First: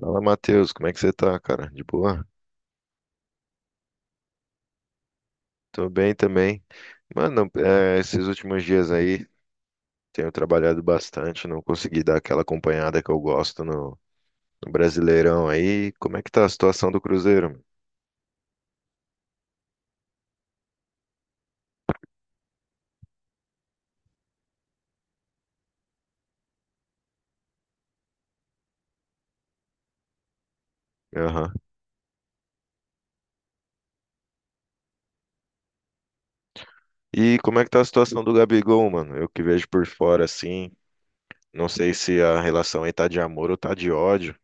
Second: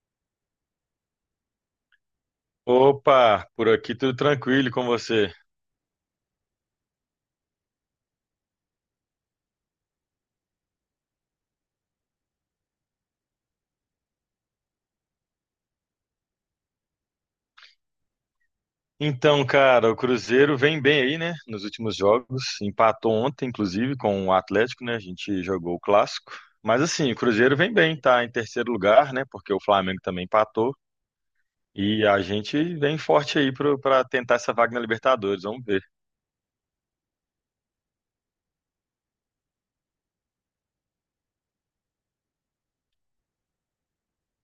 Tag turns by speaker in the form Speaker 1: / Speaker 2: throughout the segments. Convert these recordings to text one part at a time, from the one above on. Speaker 1: Fala, Matheus, como é que você tá, cara? De boa?
Speaker 2: Opa, por aqui tudo tranquilo e com você.
Speaker 1: Tô bem também. Mano, esses últimos dias aí tenho trabalhado bastante, não consegui dar aquela acompanhada que eu gosto no Brasileirão aí. Como é que tá a situação do Cruzeiro, mano?
Speaker 2: Então, cara, o Cruzeiro vem bem aí, né? Nos últimos jogos, empatou ontem, inclusive, com o Atlético, né? A gente jogou o clássico. Mas assim, o Cruzeiro vem bem, tá em terceiro lugar, né? Porque o Flamengo também empatou.
Speaker 1: Aham.
Speaker 2: E a gente vem forte aí pra tentar essa vaga na Libertadores, vamos ver.
Speaker 1: E como é que tá a situação do Gabigol, mano? Eu que vejo por fora assim, não sei se a relação aí tá de amor ou tá de ódio.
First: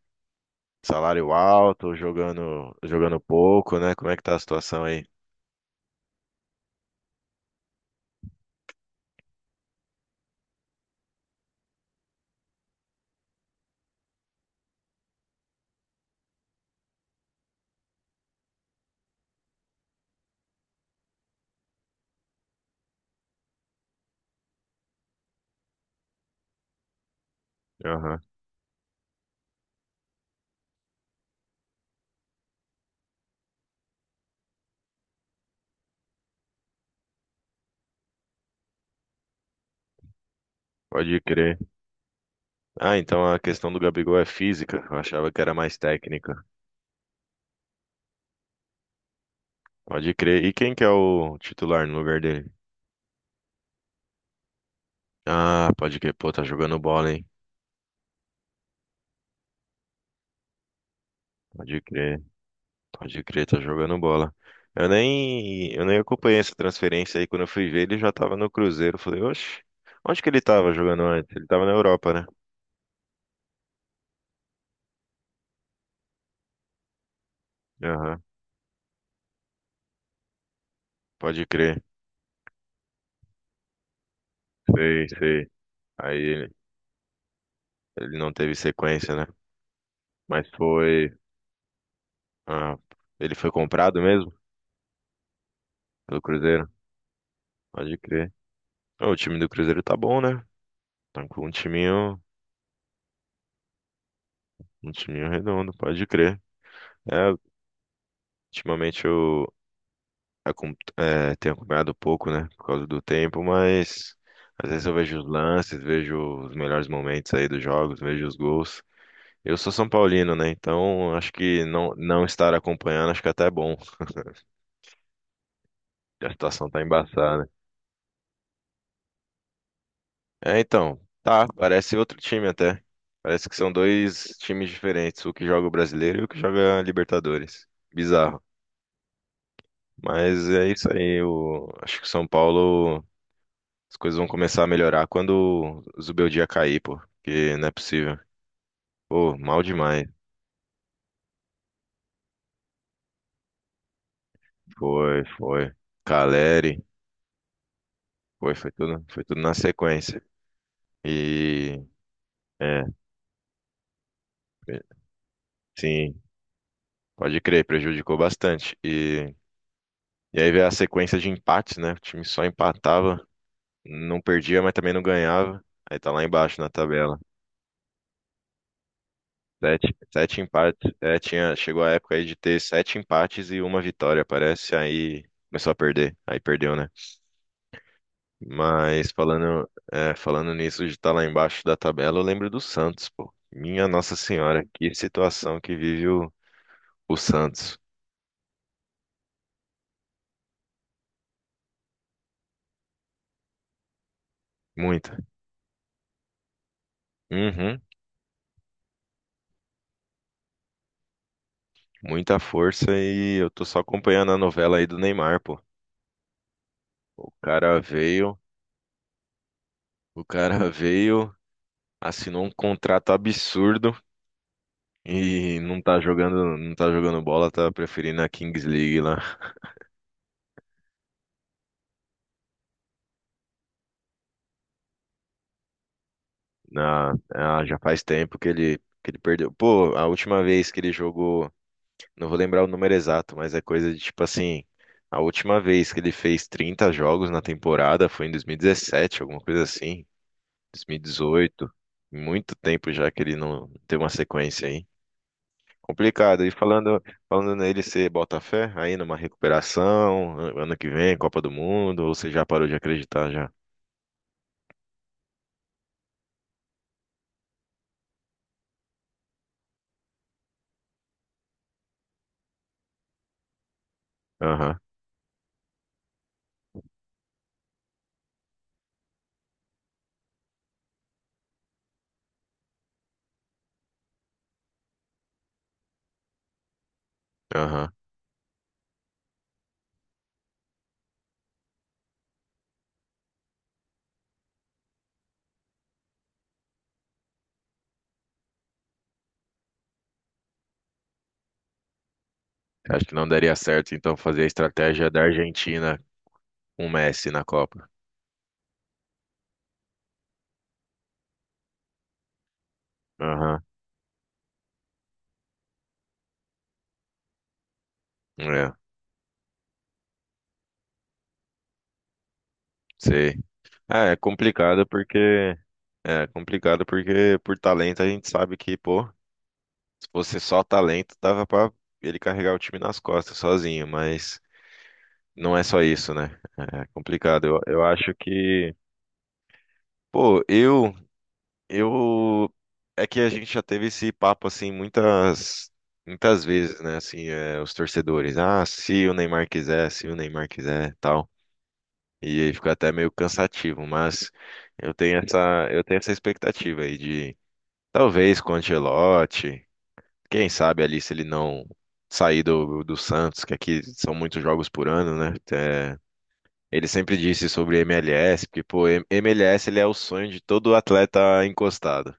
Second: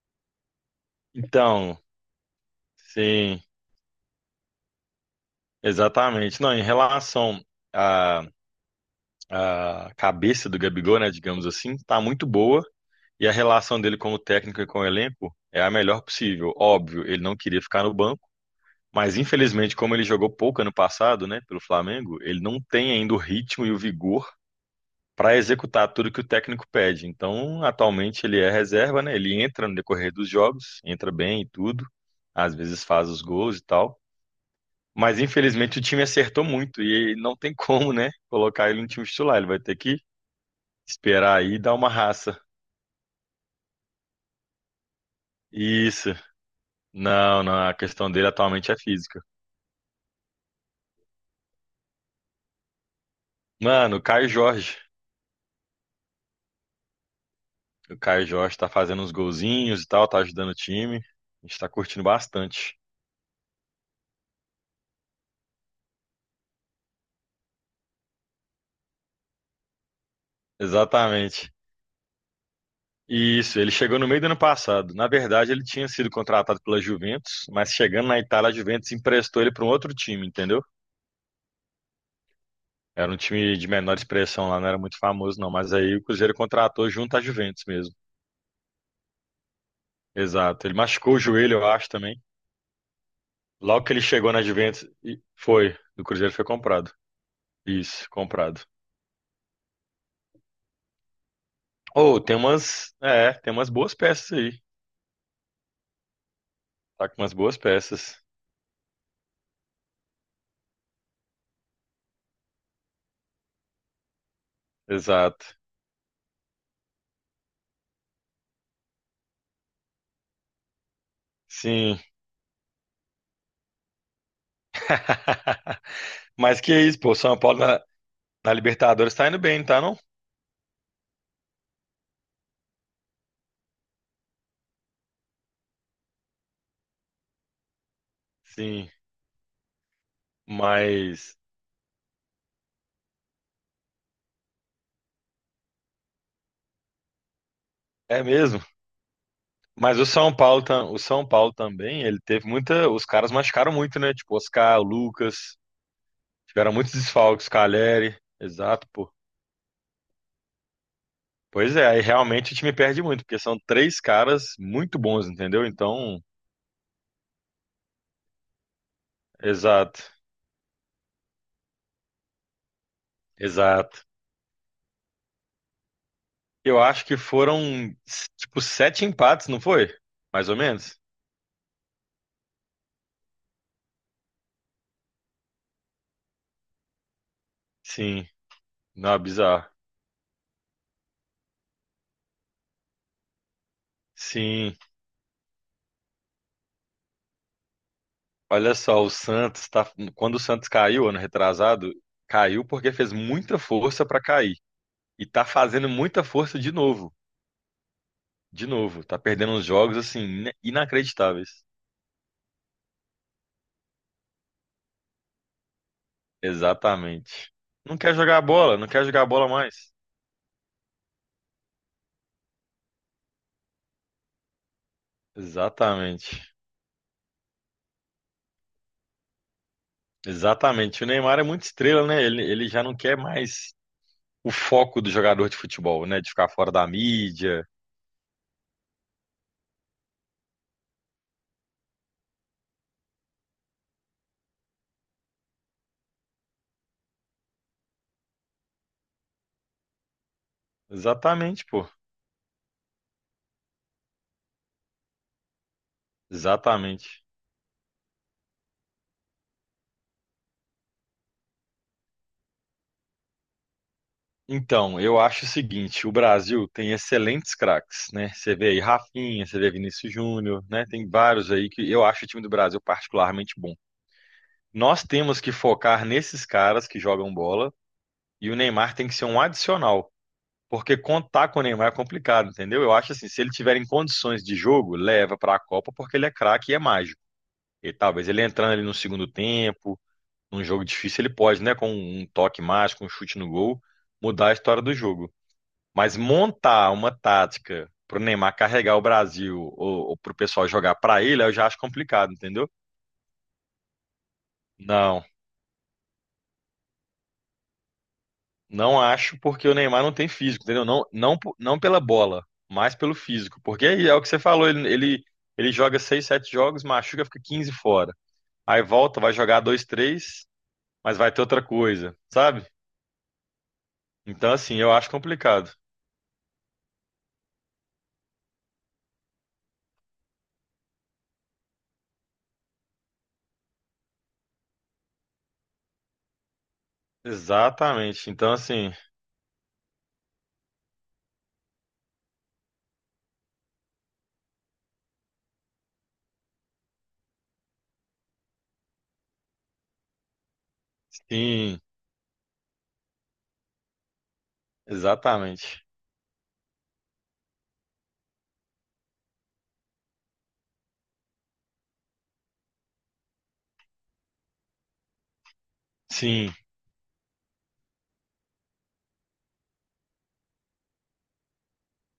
Speaker 1: Salário
Speaker 2: Então,
Speaker 1: alto, jogando, jogando
Speaker 2: sim,
Speaker 1: pouco, né? Como é que tá a situação aí?
Speaker 2: exatamente. Não, em relação à, à cabeça do Gabigol, né? Digamos assim, tá muito boa. E a relação dele como técnico e com o elenco é a melhor possível. Óbvio, ele não queria ficar no banco, mas infelizmente, como ele jogou pouco ano passado, né, pelo Flamengo, ele não tem ainda o ritmo e o vigor para executar tudo que o técnico pede. Então,
Speaker 1: Aham.
Speaker 2: atualmente ele é reserva, né? Ele entra no decorrer dos jogos, entra bem e tudo, às vezes faz os gols e tal. Mas infelizmente o time acertou muito e não tem como, né, colocar ele no time titular. Ele vai ter que
Speaker 1: Pode
Speaker 2: esperar aí
Speaker 1: crer.
Speaker 2: e dar uma raça.
Speaker 1: Ah, então a questão do Gabigol é física. Eu achava que era mais
Speaker 2: Isso.
Speaker 1: técnica.
Speaker 2: Não, não, a questão dele atualmente é física.
Speaker 1: Pode crer. E quem que é o titular no lugar dele?
Speaker 2: Mano, o Caio Jorge.
Speaker 1: Ah, pode crer. Pô, tá jogando bola, hein?
Speaker 2: O Caio Jorge tá fazendo uns golzinhos e tal, tá ajudando o time. A gente tá
Speaker 1: Pode
Speaker 2: curtindo
Speaker 1: crer.
Speaker 2: bastante.
Speaker 1: Pode crer, tá jogando bola. Eu nem acompanhei essa transferência aí. Quando eu fui ver, ele já tava no Cruzeiro. Eu falei, oxe, onde que ele tava jogando antes? Ele
Speaker 2: Exatamente.
Speaker 1: tava na Europa, né?
Speaker 2: E isso, ele chegou no meio do ano passado. Na verdade, ele tinha sido contratado pela Juventus, mas chegando na
Speaker 1: Aham,
Speaker 2: Itália, a Juventus emprestou ele para um outro time, entendeu?
Speaker 1: pode crer.
Speaker 2: Era um time de menor expressão lá, não era muito
Speaker 1: Sei,
Speaker 2: famoso,
Speaker 1: sei.
Speaker 2: não. Mas aí o
Speaker 1: Aí
Speaker 2: Cruzeiro
Speaker 1: ele
Speaker 2: contratou junto à Juventus mesmo.
Speaker 1: ele não teve sequência, né? Mas
Speaker 2: Exato. Ele
Speaker 1: foi.
Speaker 2: machucou o joelho, eu acho, também.
Speaker 1: Ah, ele foi
Speaker 2: Logo que
Speaker 1: comprado
Speaker 2: ele
Speaker 1: mesmo
Speaker 2: chegou na Juventus, e foi. O
Speaker 1: pelo
Speaker 2: Cruzeiro foi
Speaker 1: Cruzeiro?
Speaker 2: comprado.
Speaker 1: Pode
Speaker 2: Isso,
Speaker 1: crer.
Speaker 2: comprado.
Speaker 1: Ô, o time do Cruzeiro tá bom, né? Tá com
Speaker 2: Ou tem umas, é, tem umas boas peças aí.
Speaker 1: um timinho redondo, pode crer.
Speaker 2: Tá com
Speaker 1: É,
Speaker 2: umas boas peças.
Speaker 1: ultimamente eu tenho acompanhado pouco, né? Por causa do tempo, mas às vezes eu vejo os
Speaker 2: Exato.
Speaker 1: lances, vejo os melhores momentos aí dos jogos, vejo os gols. Eu sou São Paulino, né? Então acho que não,
Speaker 2: Sim.
Speaker 1: não estar acompanhando, acho que até é bom. A
Speaker 2: Mas
Speaker 1: situação
Speaker 2: que
Speaker 1: tá
Speaker 2: é isso, pô, São
Speaker 1: embaçada.
Speaker 2: Paulo na, na Libertadores tá indo bem, tá não?
Speaker 1: É, então, tá, parece outro time até. Parece que são dois times diferentes, o que joga o brasileiro e o que joga a Libertadores. Bizarro.
Speaker 2: Sim,
Speaker 1: Mas é isso aí.
Speaker 2: mas
Speaker 1: O... Acho que o São Paulo, as coisas vão começar a melhorar quando o Zubeldia cair, pô. Porque não é possível.
Speaker 2: é mesmo.
Speaker 1: Pô, mal
Speaker 2: Mas
Speaker 1: demais.
Speaker 2: o São Paulo, o São Paulo também, ele teve muita, os caras machucaram muito, né? Tipo, Oscar, o
Speaker 1: Foi,
Speaker 2: Lucas,
Speaker 1: foi.
Speaker 2: tiveram
Speaker 1: Caleri.
Speaker 2: muitos desfalques, Caleri.
Speaker 1: Foi,
Speaker 2: Exato, pô.
Speaker 1: foi tudo na sequência.
Speaker 2: Pois
Speaker 1: E,
Speaker 2: é, aí realmente o time
Speaker 1: é,
Speaker 2: perde muito, porque são três caras muito bons, entendeu?
Speaker 1: sim,
Speaker 2: Então,
Speaker 1: pode crer, prejudicou bastante. E,
Speaker 2: exato.
Speaker 1: e aí veio a sequência de empates, né? O time só empatava,
Speaker 2: Exato.
Speaker 1: não perdia, mas também não ganhava. Aí tá lá embaixo na
Speaker 2: Eu acho que
Speaker 1: tabela.
Speaker 2: foram, tipo, sete empates, não foi?
Speaker 1: Sete, sete
Speaker 2: Mais ou
Speaker 1: empates.
Speaker 2: menos?
Speaker 1: É, tinha, chegou a época aí de ter sete empates e uma vitória, parece. Aí começou a perder. Aí perdeu, né?
Speaker 2: Sim.
Speaker 1: Mas
Speaker 2: Não, é
Speaker 1: falando,
Speaker 2: bizarro.
Speaker 1: é, falando nisso de estar lá embaixo da tabela, eu lembro do Santos, pô. Minha Nossa Senhora,
Speaker 2: Sim.
Speaker 1: que situação que vive o Santos.
Speaker 2: Olha só, o Santos tá. Quando o Santos caiu, ano retrasado, caiu porque fez muita força pra cair.
Speaker 1: Muita.
Speaker 2: E tá fazendo muita força de novo.
Speaker 1: Uhum,
Speaker 2: De novo. Tá perdendo uns jogos, assim, inacreditáveis.
Speaker 1: muita força e eu tô só acompanhando a novela aí do Neymar, pô. O
Speaker 2: Exatamente.
Speaker 1: cara
Speaker 2: Não quer
Speaker 1: veio,
Speaker 2: jogar bola, não quer jogar bola mais.
Speaker 1: o cara veio, assinou um contrato absurdo. E não tá
Speaker 2: Exatamente.
Speaker 1: jogando, não tá jogando bola, tá preferindo a Kings League lá.
Speaker 2: Exatamente. O Neymar é muito estrela, né? Ele já não quer mais. O foco do jogador de futebol, né? De ficar fora da
Speaker 1: Na, ah,
Speaker 2: mídia.
Speaker 1: já faz tempo que ele, perdeu. Pô, a última vez que ele jogou, não vou lembrar o número exato, mas é coisa de tipo assim, a última vez que ele fez 30 jogos na temporada foi em 2017, alguma coisa assim,
Speaker 2: Exatamente,
Speaker 1: 2018.
Speaker 2: pô.
Speaker 1: Muito tempo já que ele não tem uma sequência aí. Complicado. E falando,
Speaker 2: Exatamente.
Speaker 1: falando nele, você bota fé aí numa recuperação, ano que vem, Copa do Mundo, ou você já parou de acreditar já?
Speaker 2: Então, eu acho o seguinte, o Brasil tem excelentes craques, né? Você vê aí Rafinha, você vê Vinícius Júnior, né? Tem vários aí que eu acho o time do Brasil particularmente bom.
Speaker 1: Aham,
Speaker 2: Nós temos que focar nesses caras que jogam bola e o Neymar tem que ser um adicional, porque contar com o Neymar é complicado, entendeu? Eu acho assim, se ele tiver em condições de jogo, leva para a Copa porque ele é craque e é mágico.
Speaker 1: aham.
Speaker 2: E talvez ele entrando ali no segundo tempo, num jogo difícil, ele pode, né? Com um toque mágico, um chute no gol, mudar a história do jogo. Mas montar uma tática pro Neymar carregar o Brasil ou pro pessoal jogar pra ele, eu já acho complicado, entendeu?
Speaker 1: Acho que não daria certo, então, fazer a estratégia da
Speaker 2: Não,
Speaker 1: Argentina com o Messi na Copa.
Speaker 2: não acho porque o Neymar não tem físico, entendeu? Não, não, não pela bola, mas pelo físico.
Speaker 1: Aham,
Speaker 2: Porque é, é o que você falou, ele joga seis, sete jogos, machuca, fica 15 fora.
Speaker 1: é,
Speaker 2: Aí volta, vai jogar dois, três, mas vai ter outra coisa, sabe?
Speaker 1: sei. Ah, é
Speaker 2: Então, assim,
Speaker 1: complicado
Speaker 2: eu acho
Speaker 1: porque...
Speaker 2: complicado.
Speaker 1: É complicado porque por talento a gente sabe que, pô, se fosse só talento, dava pra ele carregar o time nas costas sozinho, mas não é só isso, né? É complicado. Eu acho
Speaker 2: Exatamente. Então,
Speaker 1: que,
Speaker 2: assim,
Speaker 1: pô, eu... Eu é que a gente já teve esse papo assim muitas muitas vezes, né? Assim, é, os torcedores, ah, se o Neymar quiser, se o Neymar quiser, tal.
Speaker 2: sim,
Speaker 1: E aí fica até meio cansativo, mas eu tenho essa eu
Speaker 2: exatamente.
Speaker 1: tenho essa expectativa aí de talvez com o Ancelotti, quem sabe ali se ele não sair do Santos, que aqui são muitos jogos por ano, né? É,
Speaker 2: Sim,
Speaker 1: ele sempre disse sobre MLS, porque pô, MLS ele é o sonho de todo atleta encostado.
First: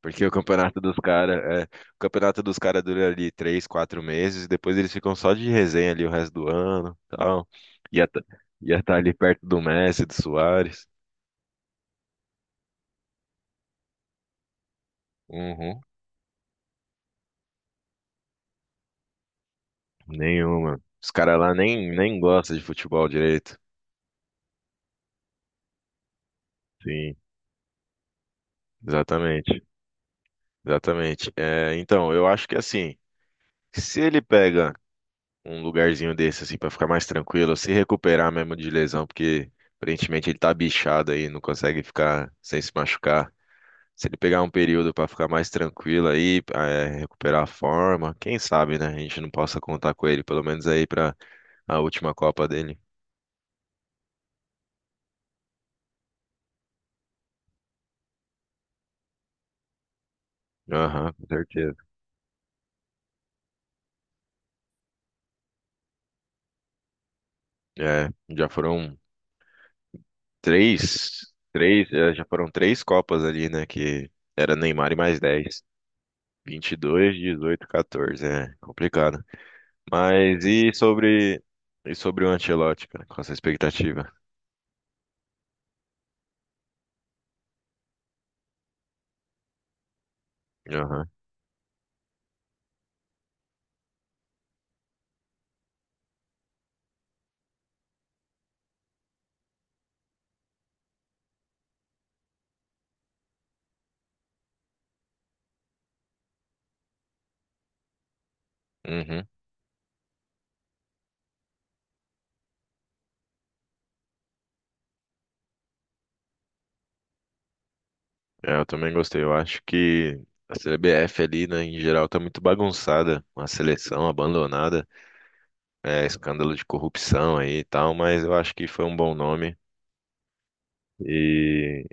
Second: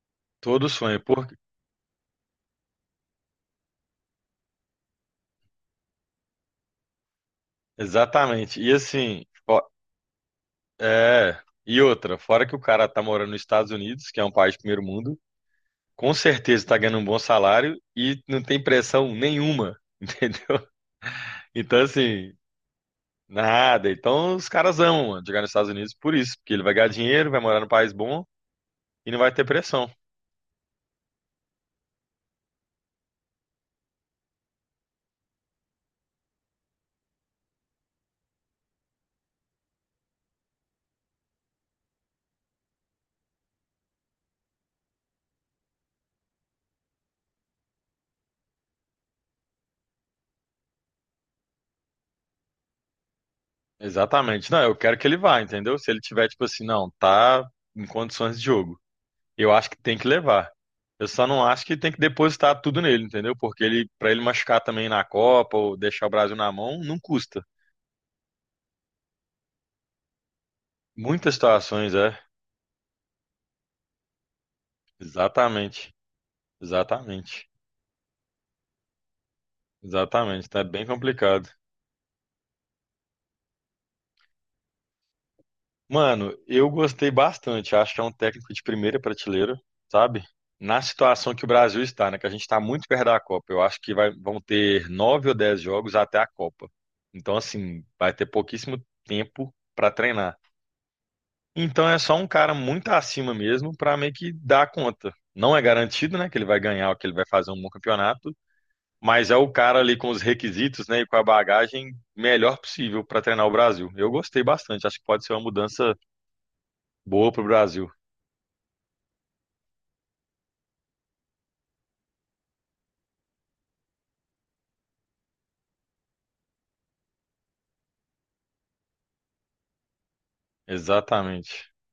Speaker 1: Porque o
Speaker 2: todo
Speaker 1: campeonato dos
Speaker 2: sonho, porque
Speaker 1: caras, é, o campeonato dos caras dura ali três, quatro meses, e depois eles ficam só de resenha ali o resto do ano, tal. Ia tá,
Speaker 2: exatamente. E
Speaker 1: ia tá ali
Speaker 2: assim,
Speaker 1: perto do
Speaker 2: ó,
Speaker 1: Messi, do Suárez.
Speaker 2: é, e outra, fora que o cara tá morando nos Estados Unidos, que é um país de primeiro mundo,
Speaker 1: Uhum.
Speaker 2: com certeza tá ganhando um bom salário e não tem pressão nenhuma, entendeu?
Speaker 1: Nenhuma. Os caras lá
Speaker 2: Então
Speaker 1: nem, nem
Speaker 2: assim,
Speaker 1: gostam de futebol direito.
Speaker 2: nada. Então os caras amam, mano, jogar nos Estados Unidos por isso, porque ele vai ganhar
Speaker 1: Sim,
Speaker 2: dinheiro, vai morar num país bom e não vai ter
Speaker 1: exatamente,
Speaker 2: pressão.
Speaker 1: exatamente. É, então, eu acho que assim, se ele pega um lugarzinho desse assim pra ficar mais tranquilo, se recuperar mesmo de lesão, porque aparentemente ele tá bichado aí, não consegue ficar sem se machucar. Se ele pegar um período pra ficar mais tranquilo aí, é, recuperar a forma, quem sabe, né? A gente não possa contar com ele, pelo menos aí pra a última Copa dele.
Speaker 2: Exatamente. Não, eu quero que ele vá, entendeu? Se ele tiver tipo assim, não, tá em condições de jogo. Eu acho que tem que levar. Eu
Speaker 1: Aham, com
Speaker 2: só não acho
Speaker 1: certeza.
Speaker 2: que tem que depositar tudo nele, entendeu? Porque ele, para ele machucar também na Copa ou deixar o Brasil na mão, não custa.
Speaker 1: É, já foram
Speaker 2: Muitas situações, é.
Speaker 1: três Copas ali, né? Que era Neymar e mais 10
Speaker 2: Exatamente.
Speaker 1: 22
Speaker 2: Exatamente.
Speaker 1: 18 14, é complicado. Mas
Speaker 2: Exatamente. Tá
Speaker 1: e
Speaker 2: bem
Speaker 1: sobre
Speaker 2: complicado.
Speaker 1: e sobre o Ancelotti, cara? Qual a sua expectativa?
Speaker 2: Mano, eu gostei bastante. Acho que é um técnico de primeira prateleira, sabe? Na
Speaker 1: Aham.
Speaker 2: situação que o Brasil está, né? Que a gente está muito perto da Copa. Eu acho que vão ter 9 ou 10 jogos até a Copa. Então, assim, vai ter pouquíssimo tempo para treinar. Então é só um cara muito acima mesmo para meio que dar conta. Não é garantido, né, que ele vai ganhar ou que ele vai fazer um bom campeonato,
Speaker 1: Uhum.
Speaker 2: mas é o cara ali com os requisitos, né, e com a bagagem melhor possível para treinar o Brasil. Eu gostei bastante, acho que pode ser uma mudança boa para o Brasil.
Speaker 1: É, eu também gostei. Eu acho que a CBF ali, né, em geral, tá muito bagunçada. Uma seleção abandonada, é, escândalo de corrupção aí e tal, mas eu acho que foi um bom nome.
Speaker 2: Exatamente.
Speaker 1: E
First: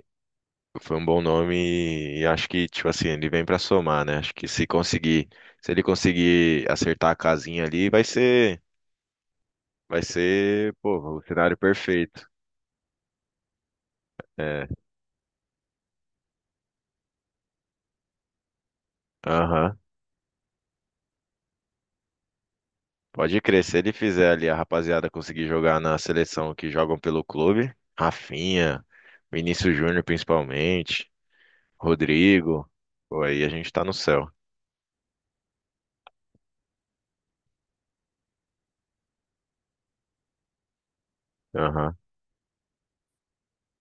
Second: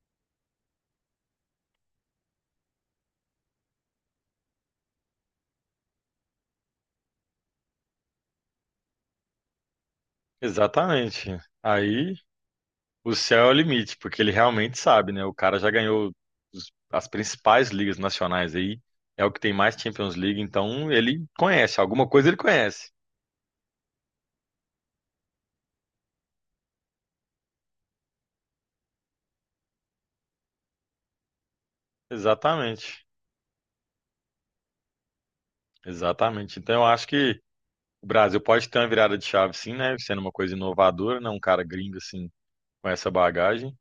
Speaker 1: foi um bom nome e acho que, tipo assim, ele vem pra somar, né? Acho que se conseguir, se ele conseguir acertar a casinha ali, vai ser, pô, o
Speaker 2: Exatamente.
Speaker 1: cenário
Speaker 2: Aí
Speaker 1: perfeito.
Speaker 2: o céu é o limite, porque ele
Speaker 1: É,
Speaker 2: realmente sabe, né? O cara já ganhou as principais ligas nacionais aí, é o que tem mais
Speaker 1: aham.
Speaker 2: Champions League, então ele conhece, alguma coisa ele conhece.
Speaker 1: Pode crer, se ele fizer ali a rapaziada conseguir jogar na seleção que jogam pelo clube, Rafinha, Vinícius Júnior principalmente, Rodrigo,
Speaker 2: Exatamente.
Speaker 1: pô, aí a gente tá no céu.
Speaker 2: Exatamente. Então eu acho que o Brasil pode ter uma virada de chave, sim, né? Sendo uma coisa inovadora, né? Um cara gringo
Speaker 1: Aham.
Speaker 2: assim com essa bagagem.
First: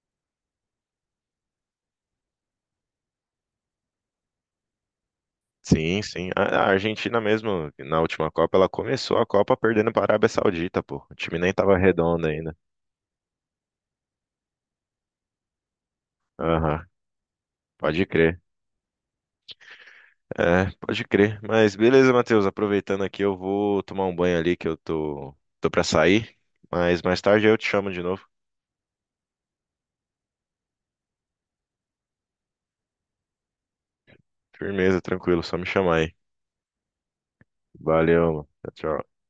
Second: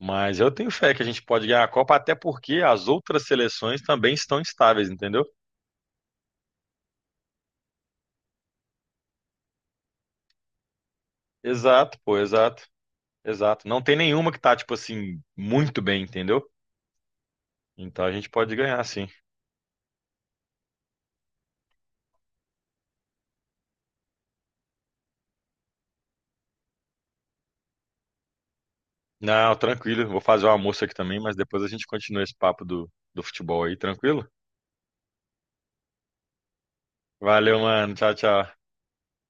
Speaker 2: Mas eu tenho fé que a gente pode ganhar a Copa, até porque as outras seleções também estão estáveis, entendeu?
Speaker 1: Sim, sim. A Argentina mesmo, na última Copa, ela começou a Copa perdendo para a Arábia Saudita, pô. O time nem tava
Speaker 2: Exato, pô,
Speaker 1: redondo ainda.
Speaker 2: exato, exato. Não tem nenhuma que tá, tipo assim, muito bem, entendeu?
Speaker 1: Aham.
Speaker 2: Então
Speaker 1: Pode
Speaker 2: a gente
Speaker 1: crer.
Speaker 2: pode ganhar, sim.
Speaker 1: É, pode crer. Mas beleza, Matheus, aproveitando aqui, eu vou tomar um banho ali que eu tô pra sair. Mas mais tarde eu te chamo de novo.
Speaker 2: Não, tranquilo. Vou fazer o almoço aqui também, mas depois a gente continua esse papo do futebol aí, tranquilo?
Speaker 1: Firmeza, tranquilo, só me chamar aí.
Speaker 2: Valeu, mano. Tchau,
Speaker 1: Valeu, mano.
Speaker 2: tchau.
Speaker 1: Tchau, tchau.